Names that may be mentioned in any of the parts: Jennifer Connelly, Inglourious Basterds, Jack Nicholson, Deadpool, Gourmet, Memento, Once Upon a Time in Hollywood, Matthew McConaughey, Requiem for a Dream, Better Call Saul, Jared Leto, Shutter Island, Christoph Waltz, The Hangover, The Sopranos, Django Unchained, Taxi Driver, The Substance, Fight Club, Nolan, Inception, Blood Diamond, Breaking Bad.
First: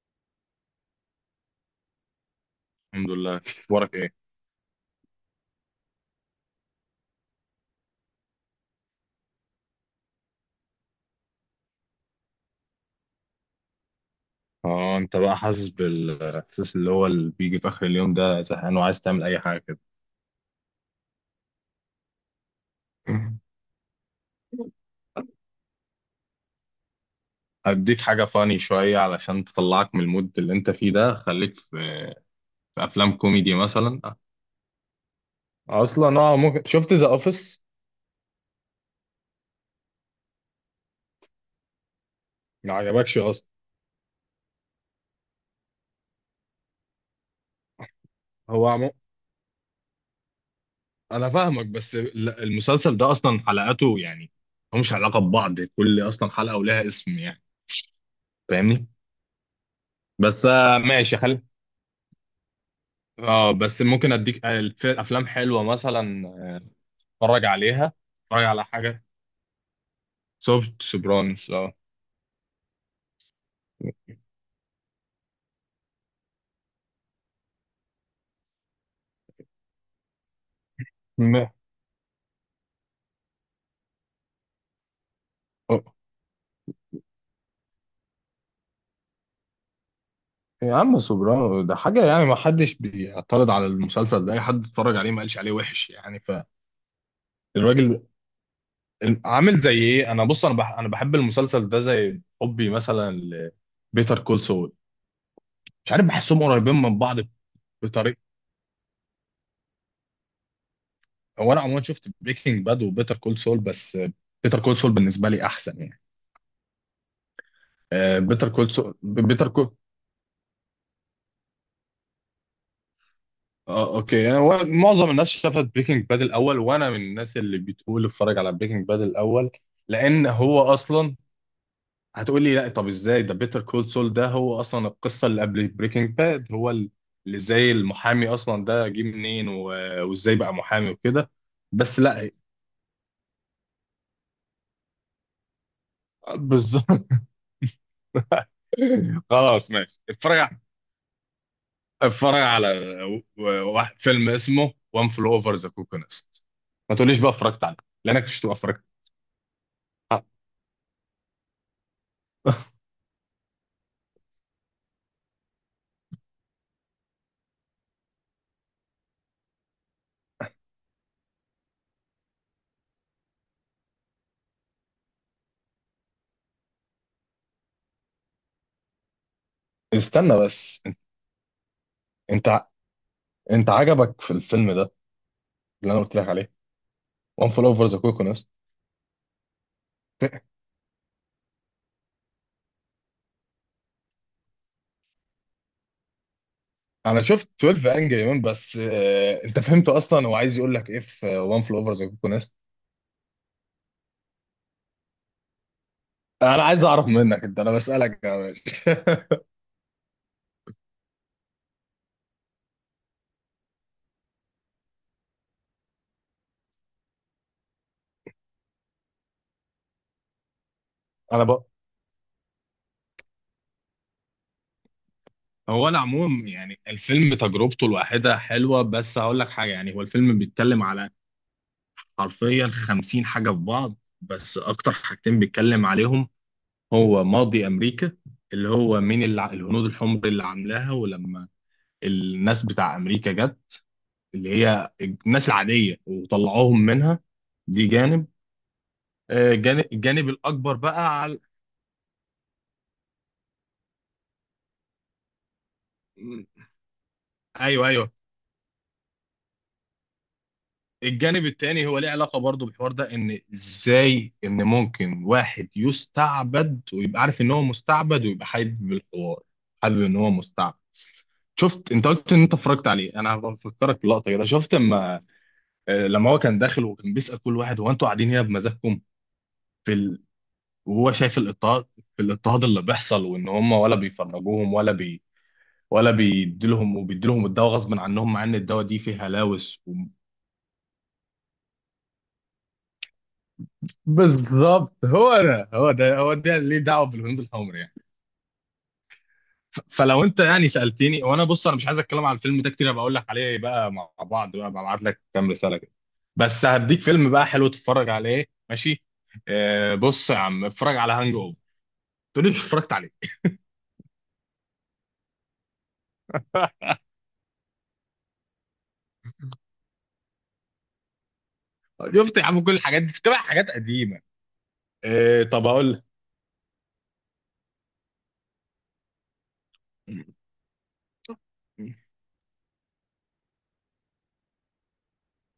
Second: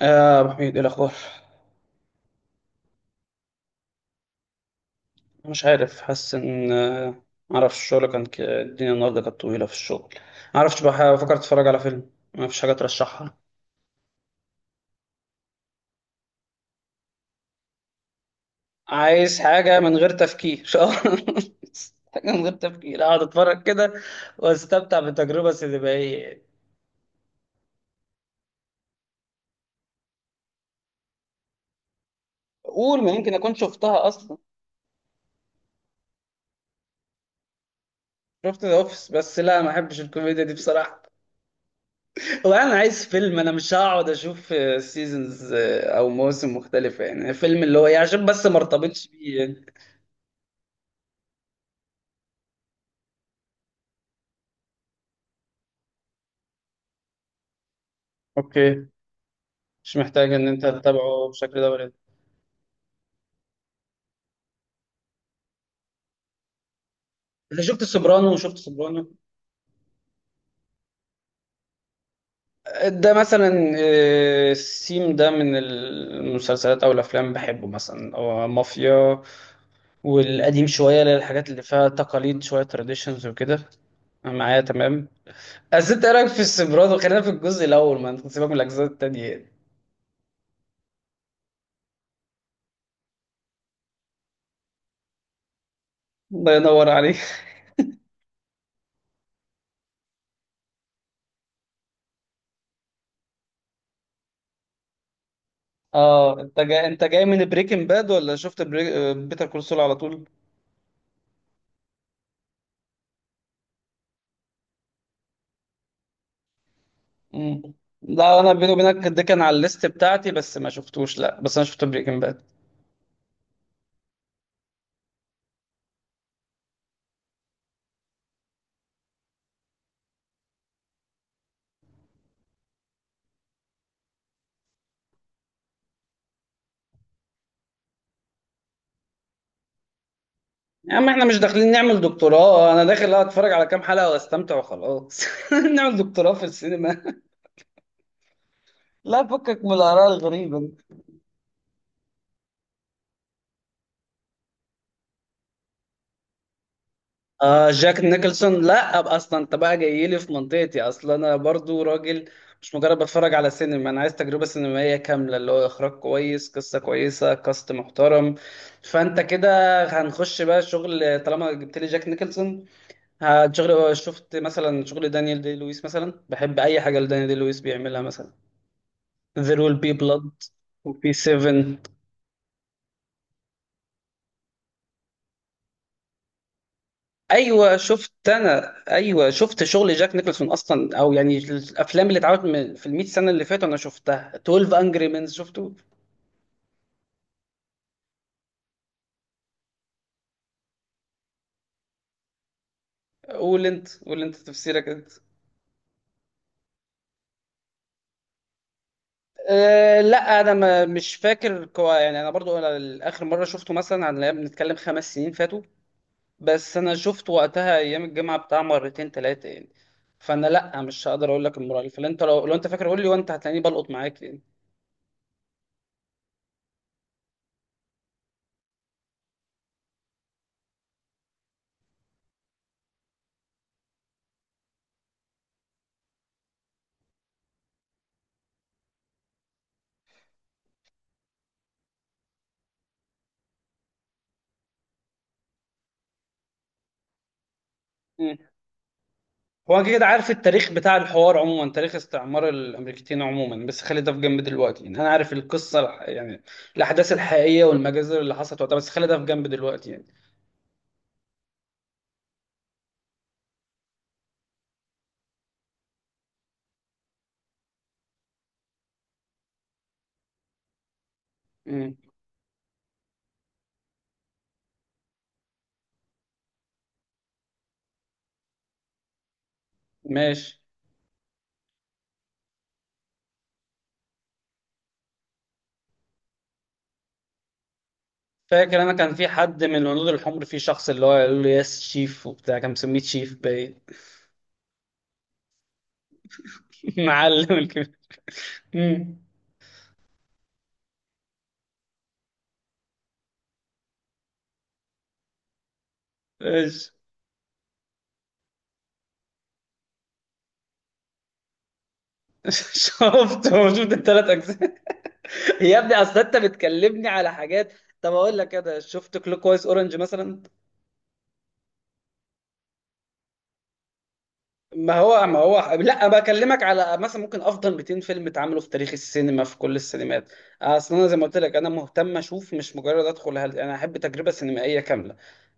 آه أبو حميد إيه الأخبار؟ الحمد لله، اخبارك ايه؟ مش عارف حاسس إن معرفش الشغل الدنيا النهاردة كانت طويلة في الشغل. معرفش بفكر أتفرج على فيلم. مفيش حاجة ترشحها؟ اه انت بقى حاسس بالاحساس اللي هو اللي بيجي في اخر اليوم ده، زهقان وعايز تعمل عايز اي حاجه كده. حاجة من غير تفكير حاجة من غير تفكير أقعد أتفرج كده وأستمتع بالتجربة السينمائية. هديك حاجه فاني شويه علشان تطلعك من المود اللي انت فيه ده، خليك في قول ما افلام يمكن أكون كوميدي شفتها مثلا. أصلا. اصلا ممكن شفت ذا اوفيس؟ شفت ذا أوفيس بس لا، ما أحبش الكوميديا دي بصراحة، ما وانا عايز عجبكش فيلم، اصلا. انا مش هقعد اشوف سيزونز او موسم مختلفه، يعني فيلم اللي هو إيه، عشان بس ما هو عم... ارتبطش بيه يعني. انا فاهمك، بس المسلسل ده اصلا حلقاته يعني ملهمش علاقه ببعض، كل اصلا حلقه ولها اسم يعني. اوكي، فاهمني؟ مش محتاج بس ان انت ماشي. تتابعه بشكل دوري. اه بس ممكن اديك افلام حلوه مثلا اتفرج انت شفت عليها. سوبرانو اتفرج وشفت على حاجه، سوبرانو سوفت سوبرانوس. اه ده مثلا، السيم ده من المسلسلات او الافلام بحبه مثلا، او مافيا والقديم شويه، م- للحاجات اللي فيها تقاليد شويه، تراديشنز وكده. أنا معايا تمام. آه. بس انت إيه رايك في السوبرانو؟ خلينا في الجزء الاول، ما انت سيبك من الاجزاء التانية. يا عم، سوبرانو ده حاجه يعني ما حدش بيعترض على المسلسل ده، اي حد اتفرج عليه ما قالش عليه وحش يعني. الله ينور عليك فالراجل عامل زي ايه؟ انا بص، انا بحب المسلسل ده زي حبي مثلا لبيتر كول سول. مش عارف، اه بحسهم انت قريبين جاي من انت بعض جاي من بريكنج باد؟ بطريقه. ولا شفت بيتر كول سول على طول؟ هو انا عموما شفت بريكنج باد وبيتر كول سول، بس بيتر كول سول بالنسبه لي احسن يعني. مم. لا بيتر انا كول بيني سول وبينك ده كان بيتر على الليست بتاعتي بس ما شفتوش، لا بس انا شفت بريكنج باد. اه اوكي يعني، هو معظم الناس شافت بريكنج باد الاول، وانا من الناس اللي بتقول اتفرج على بريكنج باد الاول. لان هو اصلا هتقول لي لا طب ازاي، ده بيتر كول سول ده هو اصلا القصه اللي قبل بريكنج باد، هو اللي زي المحامي اصلا، ده جه منين وازاي بقى محامي يا عم احنا وكده. مش داخلين بس نعمل لا. دكتوراه. انا داخل اتفرج على كام حلقة واستمتع وخلاص نعمل دكتوراه في بالظبط. السينما؟ لا فكك خلاص من ماشي. الآراء الغريبة دي. اتفرج على واحد فيلم اسمه وان فلو اوفر ذا كوكو نست. ما تقوليش بقى اتفرجت آه عليه، جاك لانك مش هتبقى نيكلسون، اتفرجت. لا أبقى اصلا انت بقى جاي لي في منطقتي، اصلا انا برضو راجل مش مجرد بتفرج على سينما، انا عايز تجربة سينمائية كاملة اللي هو اخراج كويس، قصة كويسة، كاست محترم. فانت كده هنخش بقى شغل طالما جبت لي جاك نيكلسون. هتشغل، شفت مثلا شغل دانيال دي لويس مثلا؟ بحب اي حاجه لدانيال دي لويس بيعملها مثلا، There will be blood استنى بس، وبي 7. انت انت عجبك في الفيلم ده اللي انا قلت لك عليه؟ وان فول ايوه اوفر ذا شفت، كوكونس. انا ايوه شفت شغل جاك نيكلسون اصلا، او يعني الافلام اللي اتعملت في ال 100 سنه اللي فاتوا انا شفتها. 12 انجري مينز شفته. انا شفت 12 انجري مان بس، انت فهمته اصلا؟ هو عايز يقول لك ايه في وان فول اوفر ذا كوكونس؟ قول انت، قول انت تفسيرك انت. انا عايز اعرف منك انت، انا بسالك يا باشا. أه لا، انا ما مش فاكر كوا يعني، انا برضو، انا اخر مره شفته مثلا عن بنتكلم 5 سنين فاتوا، بس انا شفت وقتها ايام الجامعه بتاع مرتين ثلاثه يعني. فانا لا مش هقدر اقول انا لك بقى، المره اللي فاتت. انت لو انت فاكر قول لي، وانت هتلاقيني بلقط معاك يعني. هو انا عموما يعني الفيلم تجربته الواحده حلوه، بس هقول لك حاجه يعني، هو الفيلم بيتكلم على حرفيا 50 حاجه في بعض. بس اكتر حاجتين بيتكلم عليهم، هو ماضي امريكا، اللي هو من الهنود الحمر اللي عاملاها، ولما الناس بتاع امريكا جت، اللي هي الناس العاديه، وطلعوهم منها. دي جانب. مم. هو جانب، انا كده الجانب عارف التاريخ الاكبر بتاع بقى الحوار على عموما، تاريخ استعمار الامريكتين عموما، بس خلي ده في جنب دلوقتي يعني، انا عارف القصه يعني م- الاحداث الحقيقيه ايوه ايوه. والمجازر اللي حصلت وقتها، بس خلي ده في جنب دلوقتي يعني. الجانب التاني هو ليه علاقه برضو بالحوار ده، ان ازاي ان ممكن واحد يستعبد ويبقى عارف ان هو مستعبد، ويبقى حابب الحوار، حابب ان هو مستعبد. شفت، مم. انت قلت ان انت اتفرجت عليه، انا بفكرك بلقطه كده. شفت اما لما هو كان داخل وكان بيسأل كل واحد، هو انتوا قاعدين هنا بمزاجكم؟ في ال... ماشي. وهو شايف الاضطهاد، الاضطهاد اللي بيحصل، وان هم ولا بيفرجوهم، ولا بيديلهم، وبيديلهم الدواء غصب عنهم، مع ان فاكر الدواء انا دي كان فيه في حد من هلاوس الهنود الحمر، في شخص اللي هو يقول له يس شيف وبتاع، كان مسميه شيف باين بالظبط، هو ده هو ده هو ده. ليه دعوه بالهنود بالفيلم معلم الحمر الكبير. يعني؟ مم. فلو انت يعني سألتني، وانا بص انا مش عايز اتكلم على الفيلم ده كتير، أنا بقول لك عليه بقى مع بعض بقى، ببعت لك كام رسالة كده. بس ماشي هديك فيلم بقى حلو تتفرج عليه ماشي. بص يا عم، اتفرج على هانج اوفر. تقولي مش اتفرجت عليه. شفته. شفت الثلاث اجزاء يا ابني اصل انت بتكلمني على حاجات. طب اقول لك كده، شفت كلوك وايز اورنج مثلا؟ شفت يا عم، كل الحاجات دي كمان حاجات قديمة. ما هو ما إيه طب هو اقول لك. لا بكلمك على مثلا ممكن افضل 200 فيلم اتعملوا في تاريخ السينما في كل السينمات. اصل انا زي ما قلت لك، انا مهتم اشوف، مش مجرد ادخل انا احب تجربه سينمائيه كامله،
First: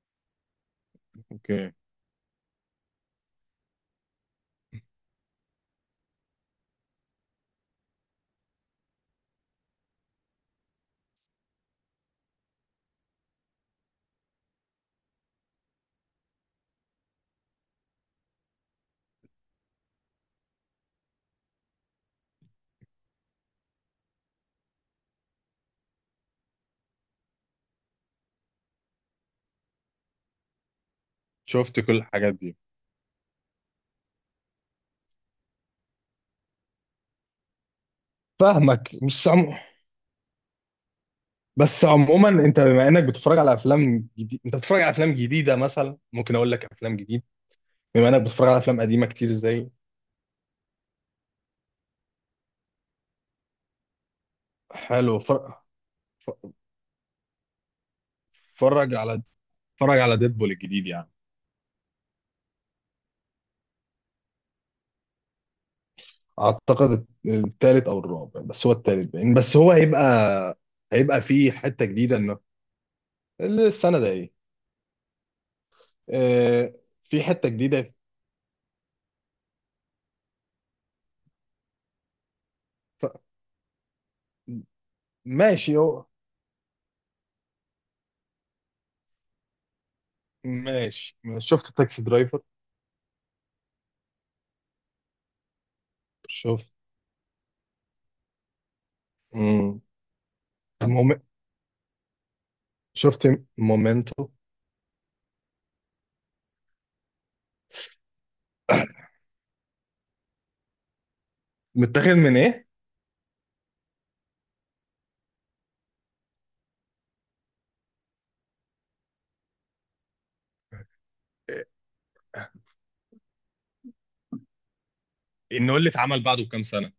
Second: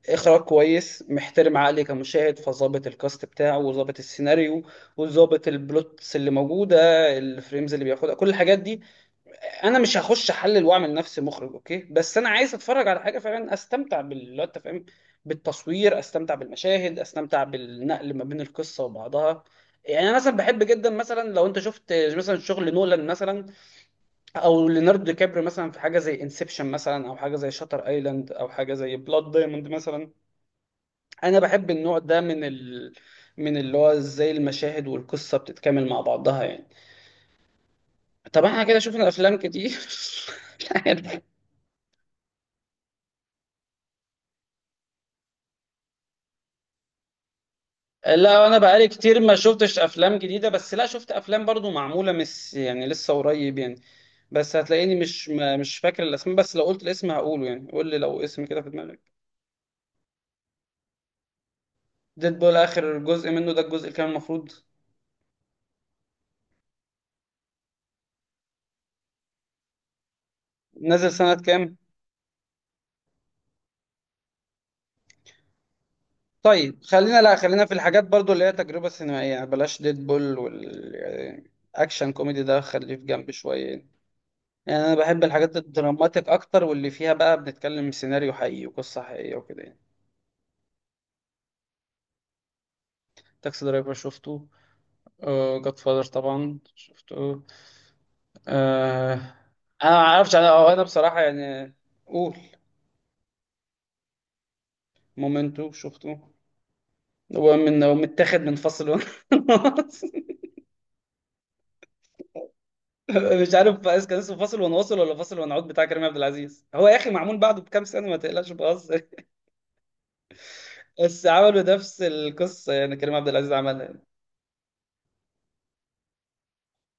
اخراج كويس محترم اوكي، عقلي كمشاهد، فظابط الكاست بتاعه وظابط السيناريو وظابط البلوتس اللي موجوده، الفريمز اللي بياخدها، كل الحاجات دي. انا مش هخش احلل واعمل نفسي مخرج، اوكي؟ بس انا عايز اتفرج على حاجه فعلا استمتع بال، لو انت فاهم، بالتصوير، استمتع بالمشاهد، استمتع بالنقل ما بين القصه وبعضها يعني انا مثلا بحب جدا مثلا، لو انت شفت مثلا شغل نولان مثلا، او ليوناردو دي كابريو مثلا في حاجه زي انسبشن مثلا، او حاجه زي شاتر ايلاند، او حاجه زي بلاد دايموند مثلا، انا بحب شفت كل النوع ده الحاجات من دي. من اللي هو ازاي المشاهد والقصه بتتكامل مع بعضها يعني. طب احنا كده فاهمك شفنا مش افلام عم... كتير لا، بس عموما، انت بما انك بتتفرج على افلام جديد، انت بتتفرج على افلام جديده، مثلا ممكن اقول لك افلام جديد. بما انك لا بتتفرج على انا افلام بقالي قديمه كتير كتير ما زي، شفتش افلام جديده، بس لا شفت افلام برضو معموله، مش يعني لسه قريب يعني، بس هتلاقيني حلو. مش مش فاكر ف- الاسماء، بس لو قلت الاسم هقوله يعني، قول لي لو اسم كده في اتفرج دماغك. على ديدبول الجديد يعني. ديدبول، اخر جزء منه ده الجزء اللي كان المفروض، اعتقد الثالث او الرابع، بس هو الثالث باين. بس هو هيبقى نزل هيبقى سنه فيه كام؟ حته جديده انه، السنه ده ايه. آه، طيب خلينا، في لا حته خلينا في جديده. الحاجات برضو اللي هي تجربه سينمائيه يعني، بلاش ديدبول والاكشن كوميدي ده خليه في جنب شويه يعني. يعني انا بحب الحاجات ماشي. هو الدراماتيك اكتر واللي فيها بقى بنتكلم سيناريو حقيقي وقصه حقيقيه وكده يعني. ماشي. شفت تاكسي درايفر؟ تاكسي درايفر شفته. جاد فاذر طبعا شفت. شفته. آه. امم انا ما اعرفش، انا أو انا موم... بصراحه يعني. قول. شفت مومنتو. مومنتو شفته. هو، من هو متاخد من فاصل ونواصل؟ متاخد من ايه؟ مش عارف بس كان اسمه فاصل ونواصل ولا فاصل ونعود بتاع كريم عبد العزيز؟ هو يا اخي معمول بعده بكام سنه، ما تقلقش بهزر بس عملوا نفس القصه يعني، كريم عبد العزيز عملها يعني. انه اللي اتعمل بعده بكام سنه.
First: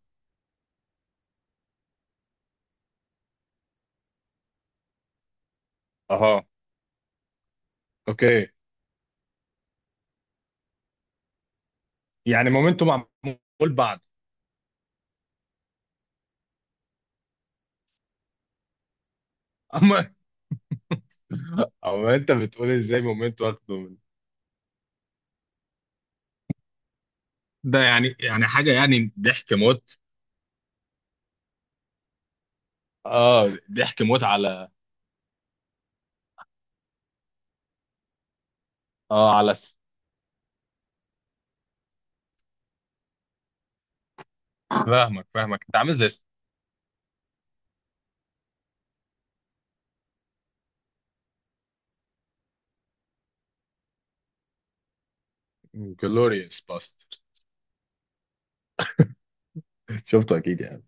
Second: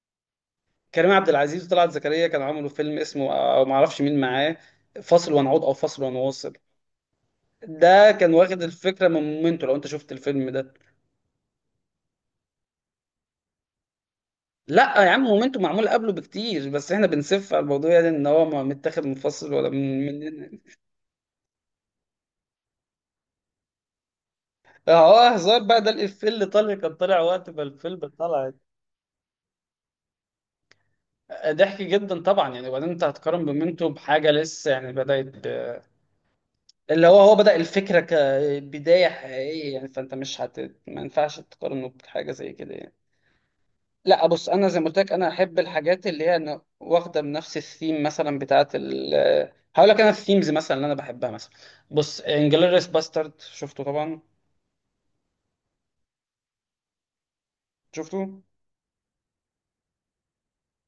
كريم عبد العزيز وطلعت زكريا كانوا عملوا فيلم اسمه، او ما اعرفش مين معاه، فاصل ونعود او فاصل اها. ونواصل، ده كان اوكي واخد الفكره من مومنتو، لو انت شفت الفيلم ده. يعني مومنتو معمول بعد؟ لا يا عم، مومنتو معمول قبله بكتير، بس احنا بنسف على الموضوع يعني ان هو ما متاخد منفصل ولا من اما مننا. اما انت بتقول ازاي مومنتو واخده من اه هزار بقى، ده الافيه اللي طالع كان طالع وقت ما ده؟ الفيلم يعني طلع، حاجه يعني ضحك موت. ضحك جدا طبعا يعني. وبعدين انت هتقارن اه مومنتو ضحك موت بحاجه على، لسه يعني بدات؟ اللي هو بدأ الفكره كبدايه اه على حقيقيه س- يعني، فانت مش هت، ما ينفعش تقارنه بحاجه زي كده يعني. لا بص، انا زي ما قلت لك فاهمك انا احب فاهمك انت عامل الحاجات زي اللي هي أنا واخده من نفس الثيم مثلا بتاعه ال، هقول لك انا الثيمز مثلا اللي انا بحبها مثلا. بص انجلوريس باسترد شفته طبعا؟ جلوريوس باستر. شفته؟ شفته اكيد يعني.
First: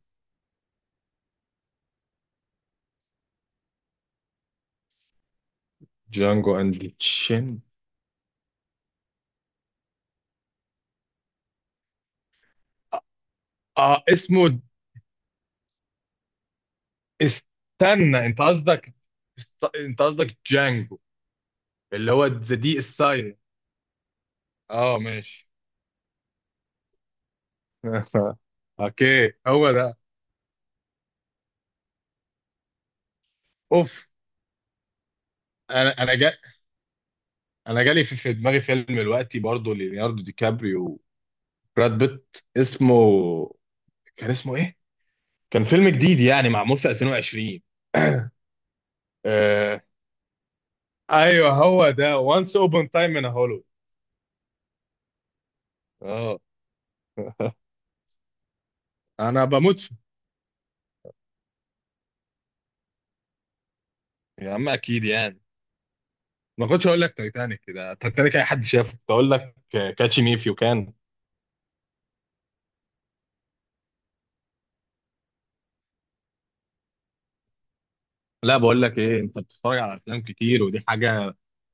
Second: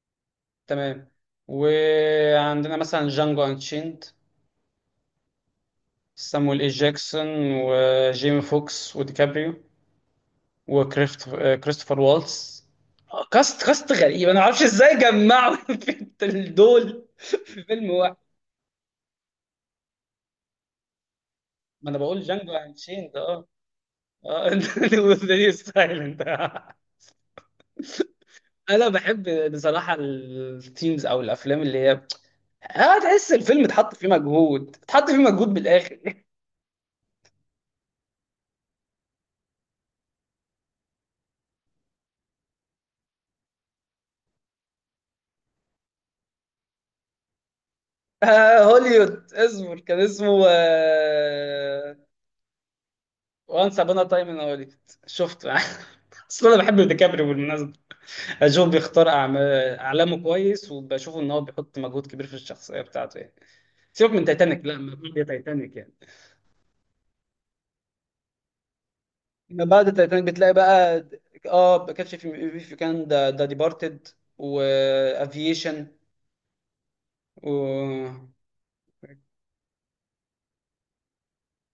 تمام. وعندنا مثلا جانجو انشيند، جانجو سامويل اي اند جاكسون تشين. وجيمي فوكس وديكابريو، وكريست كريستوفر والتس. كاست، كاست اه غريب انا ما اسمه، اعرفش ازاي جمعوا في دول في فيلم واحد. استنى انت قصدك، انت قصدك جانجو ما انا اللي بقول هو جانجو ذا دي انشيند. السايلنت. اه ماشي. ذا ستايل انت. انا اوكي، بحب هو بصراحه ده. التيمز او الافلام اللي هي، اه تحس الفيلم اتحط فيه اوف. مجهود، انا بالاخر انا جا... انا جالي في دماغي فيلم دلوقتي برضه، ليوناردو دي كابريو وبراد بيت، اسمه كان اسمه ايه؟ كان فيلم جديد يعني معمول في 2020. آه هوليوود، اصبر آه... كان اسمه، ايوه هو ده، وانس اوبن تايم ان هولو. وانس ابانا تايم ان هوليوود شفته اه اصل انا بحب ديكابريو بالمناسبه، اشوف بيختار انا بموت فيه. اعلامه كويس وبشوف ان هو بيحط مجهود كبير في الشخصيه بتاعته يعني. سيبك من يا تايتانيك، عم لا ما اكيد بعد يعني، تايتانيك يعني. ما كنتش هقول لك تايتانيك، كده تايتانيك اي حد شافه، كنت اقول لك بعد كاتش التايتانيك مي اف بتلاقي يو كان. بقى اه كاتش في في كان، ده ديبارتد وافيشن و. لا بقول لك ايه، انت بتتفرج على افلام كتير ودي حاجه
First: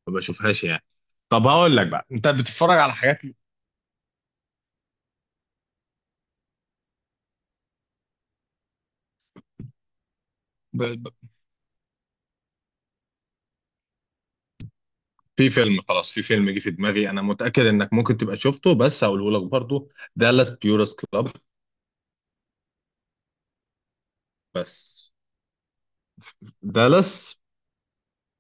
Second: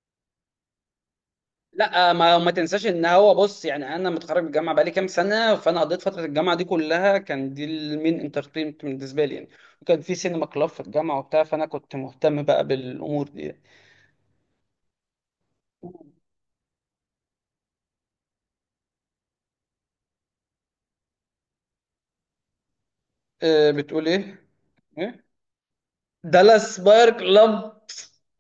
ما بشوفهاش يعني. طب هقول لك بقى، لا، انت ما بتتفرج تنساش على ان حاجات. هو، بص يعني انا متخرج من الجامعه بقالي كام سنه، فانا قضيت فتره الجامعه دي كلها كان دي المين انترتينمنت بالنسبه لي يعني، وكان في سينما كلاب في ب... ب... الجامعه وبتاع، فانا كنت مهتم بقى بالامور دي يعني. في فيلم، خلاص في فيلم جه في دماغي، انا متاكد انك ممكن تبقى شفته بس هقوله لك برضو. دالاس بيورس كلاب. بتقول ايه؟ بس ايه؟ دالاس باير دالاس. كلاب.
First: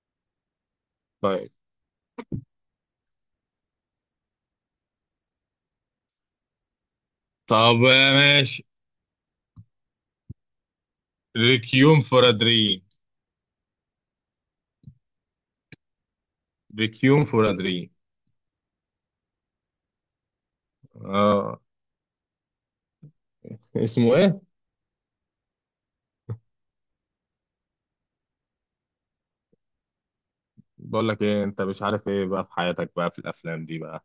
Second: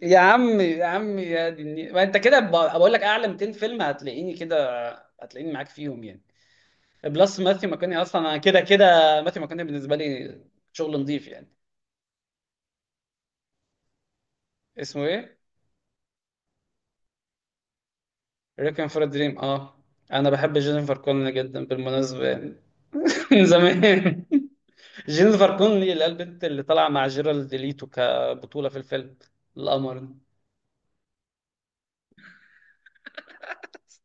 يا عم، يا طيب. دي النيل. ما انت كده بقول لك اعلى 200 فيلم هتلاقيني كده، هتلاقيني معاك فيهم يعني. بلس ماثيو طب ماكوني اصلا انا كده ماشي. كده. ماثيو ماكوني بالنسبه لي شغل نظيف يعني. ريكيوم فور ا دريم. اسمه ايه؟ ريكيوم فور ا دريم. ريكوين فور دريم، اه. انا بحب جينيفر كونلي اه جدا بالمناسبه يعني من اسمه زمان. إيه؟ جينيفر كونلي اللي هي البنت اللي طالعه مع جيرالد ليتو كبطوله في الفيلم، القمر ده. بقول لك ايه، انت مش عارف ايه بقى في حياتك بقى في الافلام دي بقى.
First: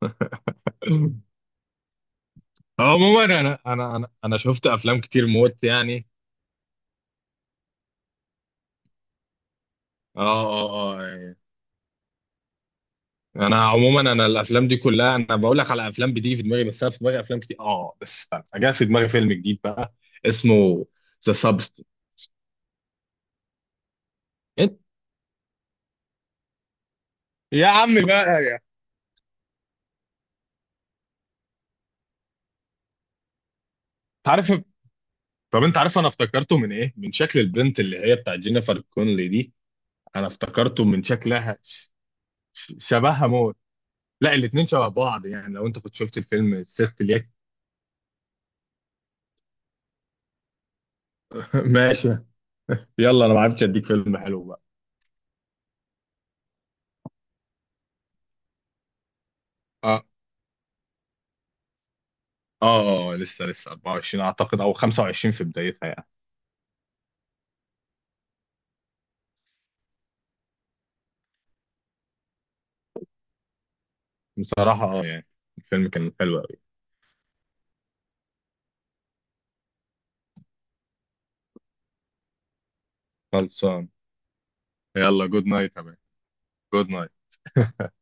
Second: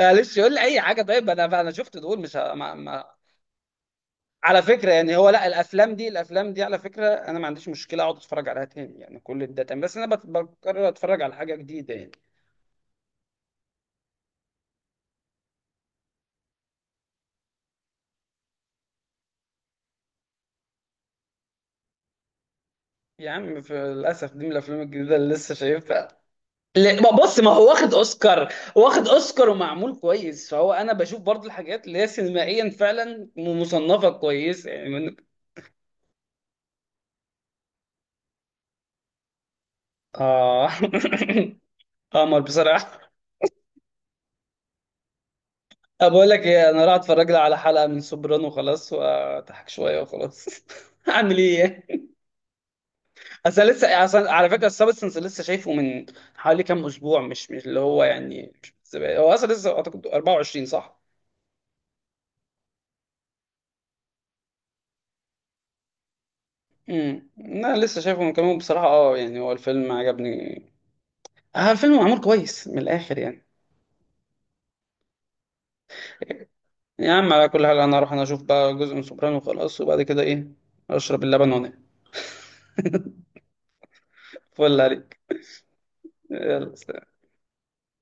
معلش يقول لي اي حاجه، طيب انا شفت دول مش ما... ما... عموما انا على شفت فكره افلام يعني كتير هو، لا موت الافلام يعني. دي، الافلام دي على فكره انا ما عنديش مشكله اقعد اتفرج عليها تاني يعني، كل ده تمام، بس انا بقرر اه اتفرج على يعني، حاجه جديده يعني. انا عموما انا الافلام دي كلها انا بقول لك على افلام بتيجي في دماغي، بس انا في دماغي افلام كتير. اه بس استنى، جاء في دماغي فيلم جديد بقى، اسمه ذا سابستنت. يا عم في للأسف دي من انت، الأفلام الجديدة اللي لسه شايفها. ما بص، ما يا هو واخد عم بقى اوسكار. يا واخد اوسكار ومعمول كويس، فهو انا بشوف برضو الحاجات اللي هي سينمائيا فعلا مصنفه عارف. كويس يعني من... طب انت عارف انا افتكرته من ايه؟ من شكل البنت اللي هي بتاعت جينيفر كونلي دي. انا اه افتكرته من شكلها. قمر بصراحه. شبهها موت. لا الاتنين شبه بعض يعني، لو انت كنت شفت بقول لك الفيلم ايه، انا راح الست اليك. اتفرج لي على حلقه من سوبرانو خلاص، واضحك شويه وخلاص اعمل ايه. ماشي. يلا، انا ما اصل عرفتش أنا اديك لسه، فيلم اصل حلو على بقى. فكره السبستنس لسه شايفه من حوالي كام اسبوع، مش اللي هو يعني مش من زمان. هو اصلا لسه اه اعتقد 24 صح. لسه 24 اعتقد او 25 في بدايتها يعني. انا لسه شايفه من كام يوم بصراحه، اه يعني هو الفيلم عجبني. اه الفيلم معمول كويس من الاخر يعني. بصراحة يعني الفيلم كان حلو قوي. يا عم على كل حال انا اروح اشوف بقى جزء من سوبرانو وخلاص، وبعد كده ايه، اشرب اللبن وانام خلصان. فل عليك. يلا جود نايت يا مان. يلا جود سلام. نايت.